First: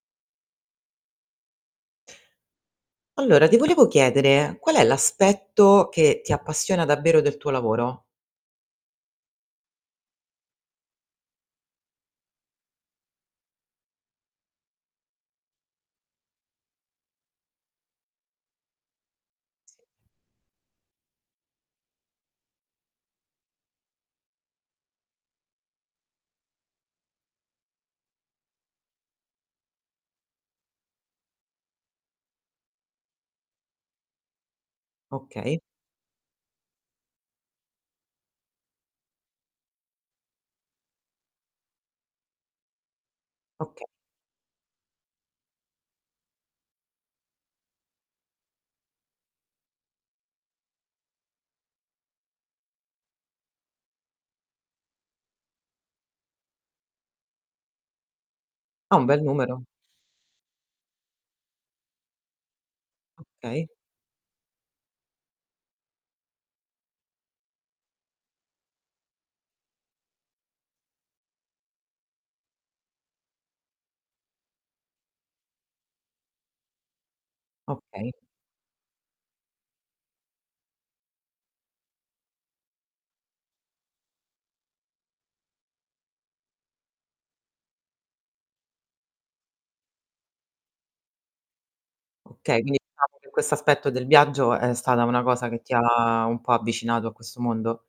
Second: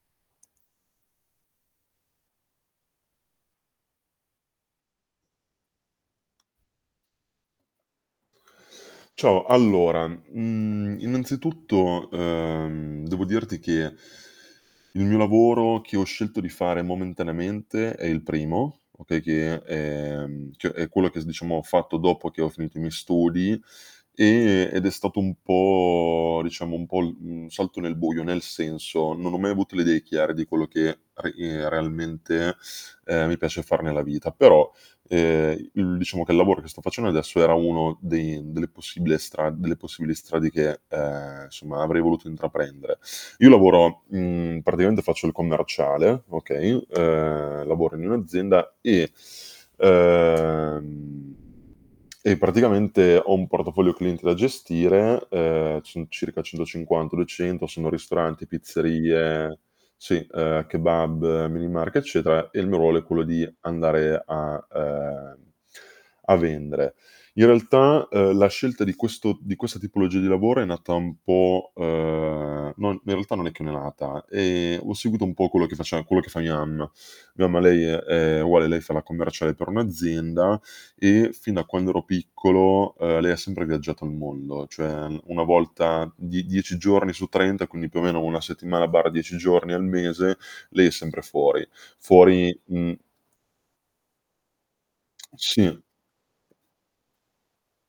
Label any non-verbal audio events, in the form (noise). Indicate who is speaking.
Speaker 1: Allora ti volevo chiedere. Qual è l'aspetto, che ti appassiona davvero del tuo lavoro?
Speaker 2: Ciao, allora, mhmm, innanzitutto, ehm, devo dirti che il mio lavoro che ho scelto di fare momentaneamente, è il primo, okay, che ehm, cioè è quello che diciamo ho fatto dopo che ho finito i miei studi e ed è stato un po' diciamo un po' l mhmm, un salto nel buio. Nel senso, non ho mai avuto le idee chiare di quello che a ehm, realmente, uhm, mi piace far nella vita, però,
Speaker 1: Okay.
Speaker 2: ehm, il diciamo che lavoro che sto facendo adesso, era uno dei delle possible stra delle possibili strade, che, ehm, insomma avrei voluto intraprendere. Io
Speaker 1: Okay.
Speaker 2: lavoro mhmm, praticamente faccio il commerciale, okay. Uhm, lavoro in un'azienda e, uhm, (smacks lips) e praticamente ho un portafoglio clienti da gestire. Uhm, ci son circa 150, 200. Sono ristoranti,
Speaker 1: Ah, un bel
Speaker 2: pizzerie
Speaker 1: numero.
Speaker 2: sì, uhm, a kebab, minimarket, eccetera. E il mio ruolo è quello di
Speaker 1: Okay.
Speaker 2: andare a, uhm, a vendere. In realtà, uhm, la scelta di questo di questa tipologia di lavoro, è nata un po', uhm, non ne realtà non è che ne è nata, ehm, u seguito un po' quello che faceva quello che fa mia mamma. Mia mamma lei, ehm,
Speaker 1: Okay.
Speaker 2: è uguale, lei fa la commerciale per un'azienda e fin da quando ero piccolo, uhm, lei ha sempre viaggiato il mondo, cioè 1 volta die dieci giorni su 30, quindi più o meno 1 settimana/10 giorni al mese, lei è sempre fuori. Fuori,
Speaker 1: Okay, quindi
Speaker 2: mhmm
Speaker 1: diciamo che quest'aspetto del viaggio, è stata una cosa che ti
Speaker 2: Sì.
Speaker 1: ha un po' avvicinato a questo mondo?